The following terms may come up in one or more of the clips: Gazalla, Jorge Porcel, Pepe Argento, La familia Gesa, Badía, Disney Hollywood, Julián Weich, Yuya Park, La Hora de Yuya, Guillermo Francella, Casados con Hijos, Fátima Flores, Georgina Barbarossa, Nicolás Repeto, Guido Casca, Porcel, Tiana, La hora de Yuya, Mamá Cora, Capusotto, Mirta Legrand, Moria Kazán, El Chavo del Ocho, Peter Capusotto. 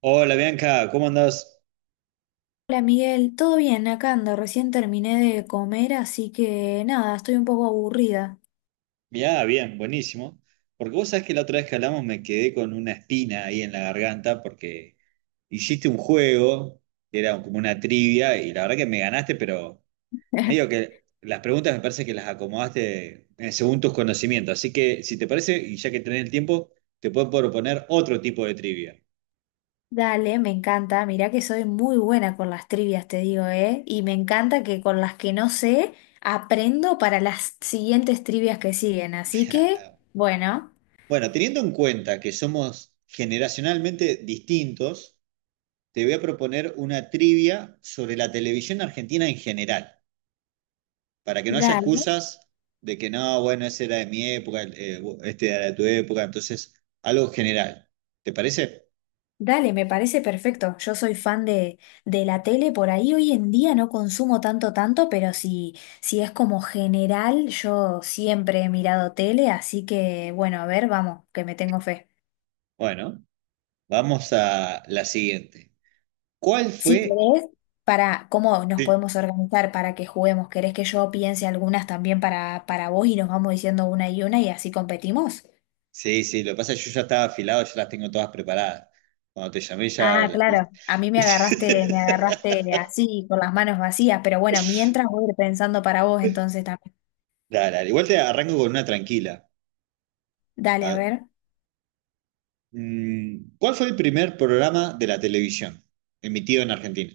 Hola Bianca, ¿cómo andás? Hola Miguel, ¿todo bien? Acá ando, recién terminé de comer, así que nada, estoy un poco aburrida. Ya, bien, buenísimo. Porque vos sabés que la otra vez que hablamos me quedé con una espina ahí en la garganta porque hiciste un juego que era como una trivia y la verdad que me ganaste, pero medio que las preguntas me parece que las acomodaste según tus conocimientos. Así que si te parece, y ya que tenés el tiempo, te puedo proponer otro tipo de trivia. Dale, me encanta, mirá que soy muy buena con las trivias, te digo, ¿eh? Y me encanta que con las que no sé, aprendo para las siguientes trivias que siguen, así que, bueno, Bueno, teniendo en cuenta que somos generacionalmente distintos, te voy a proponer una trivia sobre la televisión argentina en general, para que no haya dale. excusas de que no, bueno, ese era de mi época, este era de tu época, entonces algo general. ¿Te parece? Dale, me parece perfecto. Yo soy fan de la tele, por ahí hoy en día no consumo tanto, tanto, pero si, si es como general, yo siempre he mirado tele, así que bueno, a ver, vamos, que me tengo fe. Bueno, vamos a la siguiente. ¿Cuál Si fue? querés, para cómo nos Sí, podemos organizar para que juguemos, ¿querés que yo piense algunas también para vos y nos vamos diciendo una y así competimos? sí, sí, lo que pasa es que yo ya estaba afilado, ya las tengo todas preparadas. Cuando te llamé ya... Ah, claro, a mí me agarraste así, con las manos vacías, pero bueno, mientras voy a ir pensando para vos entonces también. Dale, dale, igual te arranco con una tranquila. Dale, a A- ver. ¿Cuál fue el primer programa de la televisión emitido en Argentina?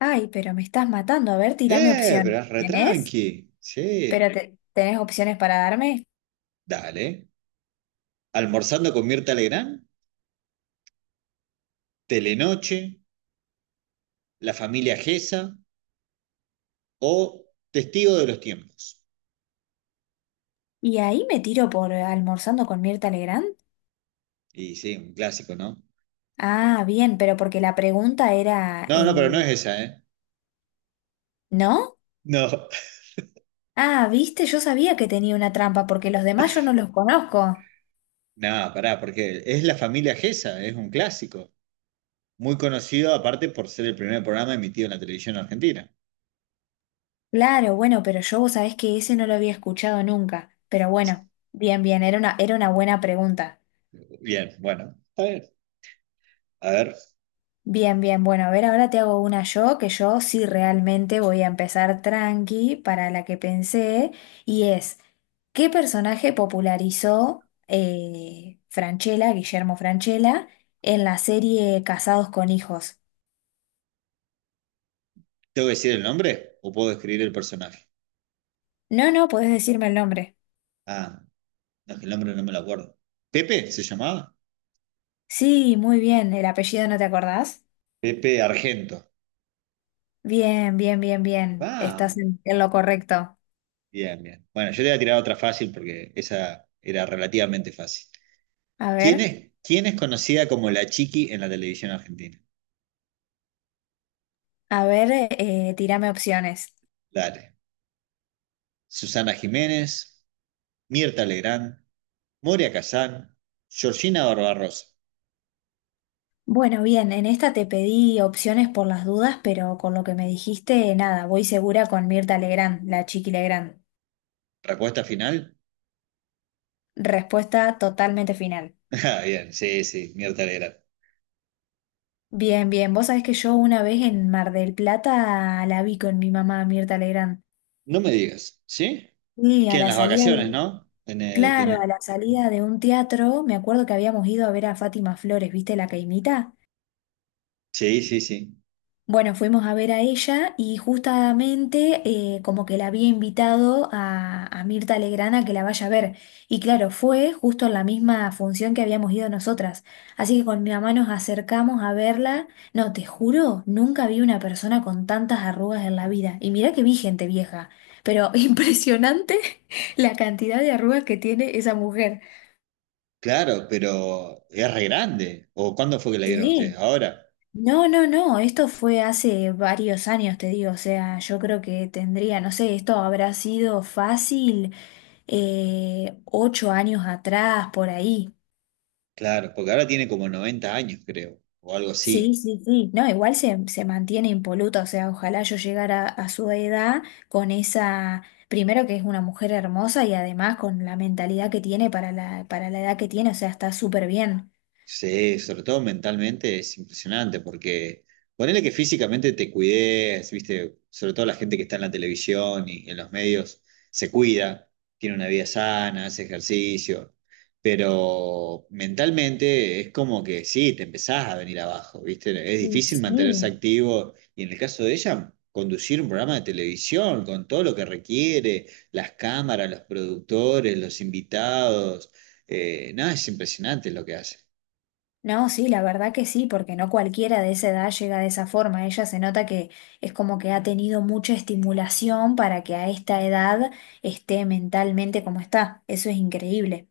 Ay, pero me estás matando. A ver, tirame Pero opciones. es re ¿Tenés? tranqui. Sí, ¿Pero Tenés opciones para darme? dale. ¿Almorzando con Mirta Legrand? ¿Telenoche? ¿La familia Gesa? ¿O Testigo de los tiempos? ¿Y ahí me tiro por almorzando con Mirta Legrand? Y sí, un clásico, ¿no? Ah, bien, pero porque la pregunta era No, no, pero no es el... esa, ¿eh? ¿No? No, Ah, viste, yo sabía que tenía una trampa porque los demás yo no los conozco. no, pará, porque es la familia Gesa, es un clásico. Muy conocido, aparte, por ser el primer programa emitido en la televisión argentina. Claro, bueno, pero yo vos sabés que ese no lo había escuchado nunca. Pero bueno, bien, bien, era una buena pregunta. Bien, bueno, está bien. A ver. Bien, bien, bueno, a ver, ahora te hago una yo, que yo sí realmente voy a empezar tranqui para la que pensé, y es, ¿qué personaje popularizó Francella, Guillermo Francella, en la serie Casados con Hijos? ¿Tengo que decir el nombre o puedo describir el personaje? No, no, podés decirme el nombre. Ah, no, es que el nombre no me lo acuerdo. ¿Pepe se llamaba? Sí, muy bien, ¿el apellido no te acordás? Pepe Argento. Bien, bien, bien, bien, estás Vamos. En lo correcto. Bien, bien. Bueno, yo te voy a tirar otra fácil porque esa era relativamente fácil. A ¿Quién ver, es, quién es conocida como la Chiqui en la televisión argentina? a ver, tirame opciones. Dale. Susana Jiménez, Mirta Legrand, Moria Kazán, Georgina Barbarossa. Bueno, bien, en esta te pedí opciones por las dudas, pero con lo que me dijiste, nada, voy segura con Mirta Legrand, la Chiqui Legrand. ¿Respuesta final? Respuesta totalmente final. Ah, bien, sí, sí, Mirta Legrand. Bien, bien, vos sabés que yo una vez en Mar del Plata la vi con mi mamá Mirta Legrand. No me digas, ¿sí? Sí, a Que en la las salida de, vacaciones, ¿no? Claro, a la salida de un teatro, me acuerdo que habíamos ido a ver a Fátima Flores, ¿viste la caimita? Sí, sí, sí. Bueno, fuimos a ver a ella y justamente como que la había invitado a Mirta Legrand a que la vaya a ver. Y claro, fue justo en la misma función que habíamos ido nosotras. Así que con mi mamá nos acercamos a verla. No, te juro, nunca vi una persona con tantas arrugas en la vida. Y mirá que vi gente vieja, pero impresionante la cantidad de arrugas que tiene esa mujer. Claro, pero es re grande. ¿O cuándo fue que la dieron ustedes? Sí. Ahora. No, no, no, esto fue hace varios años, te digo, o sea, yo creo que tendría, no sé, esto habrá sido fácil 8 años atrás, por ahí. Claro, porque ahora tiene como 90 años, creo, o algo Sí, así. sí, sí, no, igual se mantiene impoluta, o sea, ojalá yo llegara a su edad con esa, primero que es una mujer hermosa y además con la mentalidad que tiene para para la edad que tiene, o sea, está súper bien. Sí, sobre todo mentalmente es impresionante porque ponele que físicamente te cuides, viste, sobre todo la gente que está en la televisión y en los medios se cuida, tiene una vida sana, hace ejercicio, pero mentalmente es como que sí, te empezás a venir abajo, viste, es Sí, difícil mantenerse sí. activo y en el caso de ella, conducir un programa de televisión con todo lo que requiere, las cámaras, los productores, los invitados, nada, es impresionante lo que hace. No, sí, la verdad que sí, porque no cualquiera de esa edad llega de esa forma. Ella se nota que es como que ha tenido mucha estimulación para que a esta edad esté mentalmente como está. Eso es increíble.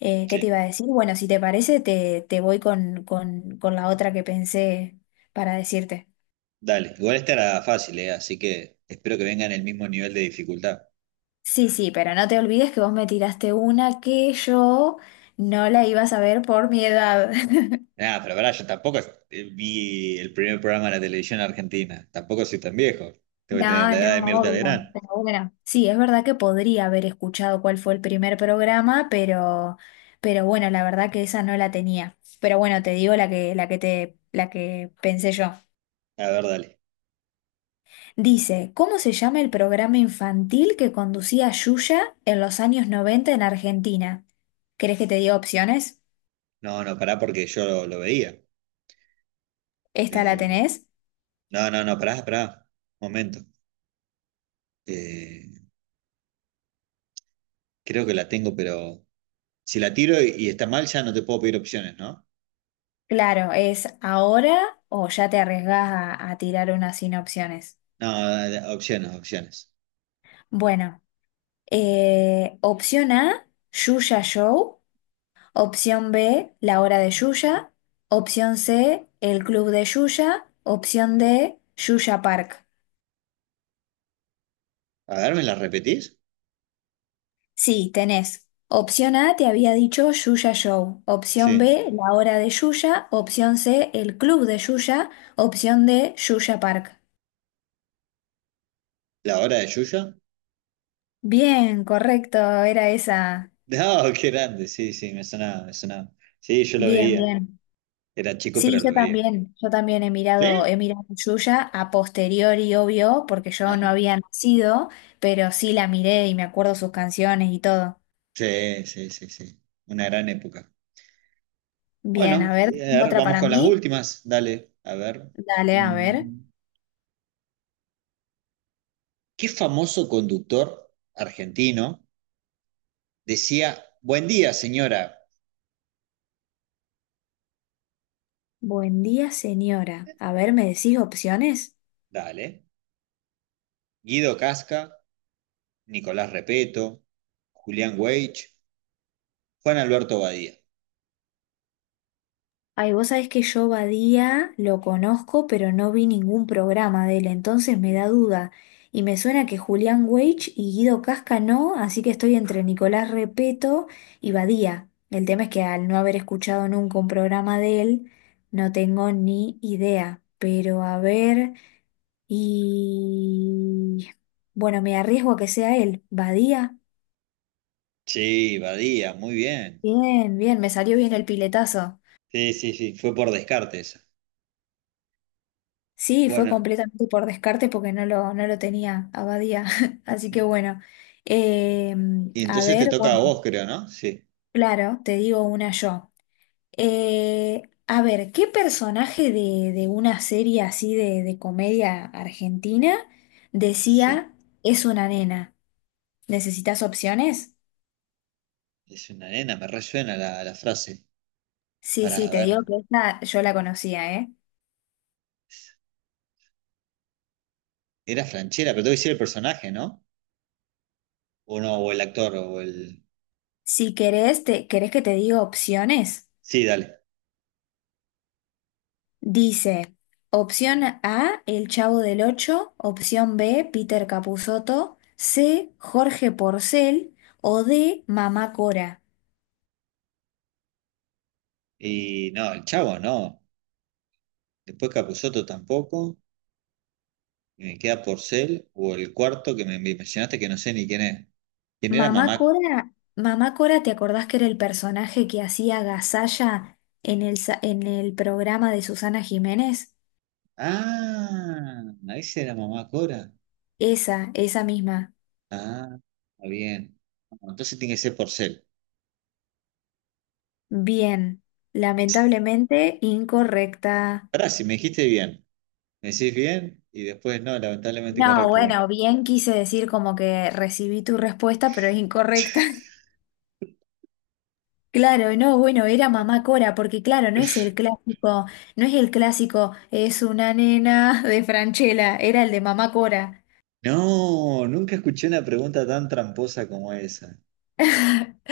¿Qué te Sí, iba a decir? Bueno, si te parece, te voy con la otra que pensé para decirte. dale. Igual esta era fácil, ¿eh? Así que espero que venga en el mismo nivel de dificultad. Sí, sí, pero no te olvides que vos me tiraste una que yo no la iba a saber por mi edad. Nada, pero pará, yo tampoco vi el primer programa de la televisión argentina. Tampoco soy tan viejo. Tengo que tener No, la edad de no, Mirta Legrand. obvio, pero bueno, sí, es verdad que podría haber escuchado cuál fue el primer programa, pero bueno, la verdad que esa no la tenía. Pero bueno, te digo la que pensé yo. A ver, dale. Dice, ¿cómo se llama el programa infantil que conducía Yuya en los años 90 en Argentina? ¿Querés que te diga opciones? No, no, pará porque yo lo veía. ¿Esta la Eh, tenés? no, no, no, pará, pará. Momento. Eh, creo que la tengo, pero si la tiro y está mal, ya no te puedo pedir opciones, ¿no? Claro, es ahora o ya te arriesgás a tirar una sin opciones. No, dale, opciones, opciones. Bueno. Opción A, Yuya Show. Opción B, La Hora de Yuya. Opción C, El Club de Yuya. Opción D, Yuya Park. A ver, ¿me las repetís? Sí, tenés. Opción A, te había dicho Yuya Show. Opción Sí. B, La Hora de Yuya. Opción C, El Club de Yuya. Opción D, Yuya Park. ¿La hora de Yuya? Bien, correcto, era esa. No, qué grande, sí, sí, me sonaba, me sonaba. Sí, yo lo Bien, veía. bien. Era chico, Sí, pero lo veía. Yo también ¿Sí? He mirado Yuya a posteriori, obvio, porque yo no Ah, había nacido, pero sí la miré y me acuerdo sus canciones y todo. sí, sí, sí, sí. Una gran época. Bien, Bueno, a ver, a ver, otra vamos para con las mí. últimas. Dale, a ver. Dale, a ver. Mm, ¿Qué famoso conductor argentino decía, buen día, señora? Buen día, señora. A ver, ¿me decís opciones? Dale. Guido Casca, Nicolás Repeto, Julián Weich, Juan Alberto Badía. Ay, vos sabés que yo Badía lo conozco, pero no vi ningún programa de él, entonces me da duda. Y me suena que Julián Weich y Guido Casca no, así que estoy entre Nicolás Repeto y Badía. El tema es que al no haber escuchado nunca un programa de él, no tengo ni idea. Pero a ver, y... Bueno, me arriesgo a que sea él. Badía. Sí, Badía, muy bien. Bien, bien, me salió bien el piletazo. Sí, sí, sí, fue por descarte esa. Sí, fue Bueno. completamente por descarte porque no lo tenía Abadía. Así que bueno, Eh, Y a entonces te ver, toca a bueno, vos, creo, ¿no? Sí, claro, te digo una yo. Eh, a ver, ¿qué personaje de una serie así de comedia argentina sí. decía es una nena? ¿Necesitas opciones? Es una nena, me resuena la frase. Sí, sí, Para te digo ver. que esta yo la conocía, ¿eh? Era Franchera, pero tengo que decir el personaje, ¿no? O no, o el actor, o el. Si querés, te, ¿querés que te diga opciones? Sí, dale. Dice, opción A, El Chavo del Ocho, opción B, Peter Capusotto, C, Jorge Porcel o D, Mamá Cora. Y no, el chavo, no. Después Capusotto tampoco. Y me queda Porcel, o el cuarto que me mencionaste que no sé ni quién es. ¿Quién era Mamá mamá? Cora, Mamá Cora, ¿te acordás que era el personaje que hacía Gazalla en el, en el programa de Susana Jiménez? Ah, ahí era mamá Cora. Esa misma. Ah, está bien. Bueno, entonces tiene que ser Porcel. Bien, lamentablemente incorrecta. Ahora, si me dijiste bien. ¿Me decís bien? Y después, no, lamentablemente No, incorrecto. Bueno. bueno, bien quise decir como que recibí tu respuesta, pero es incorrecta. Claro, no, bueno, era mamá Cora, porque claro, no es el clásico, no es el clásico, es una nena de Franchella, era el de mamá Cora. No, nunca escuché una pregunta tan tramposa como esa.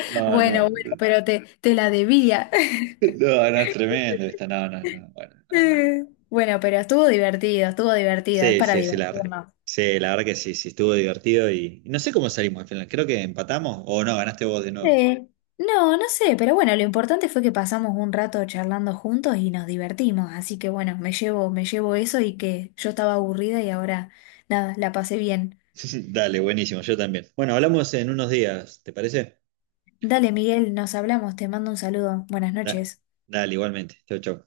No, Bueno, bueno, no, pero te la debía. no, no, es tremendo esta, no, no, no, bueno, no, no. No. Bueno, pero estuvo divertido, es Sí, para sí, sí, la verdad. divertirnos. Sí, la verdad que sí, sí, estuvo divertido y no sé cómo salimos al final. Creo que empatamos o no, ganaste vos de nuevo. Eh, no, no sé, pero bueno, lo importante fue que pasamos un rato charlando juntos y nos divertimos, así que bueno, me llevo eso y que yo estaba aburrida y ahora, nada, la pasé bien. Dale, buenísimo, yo también. Bueno, hablamos en unos días, ¿te parece? Dale, Miguel, nos hablamos, te mando un saludo, buenas Da- noches. dale, igualmente. Chau, chau.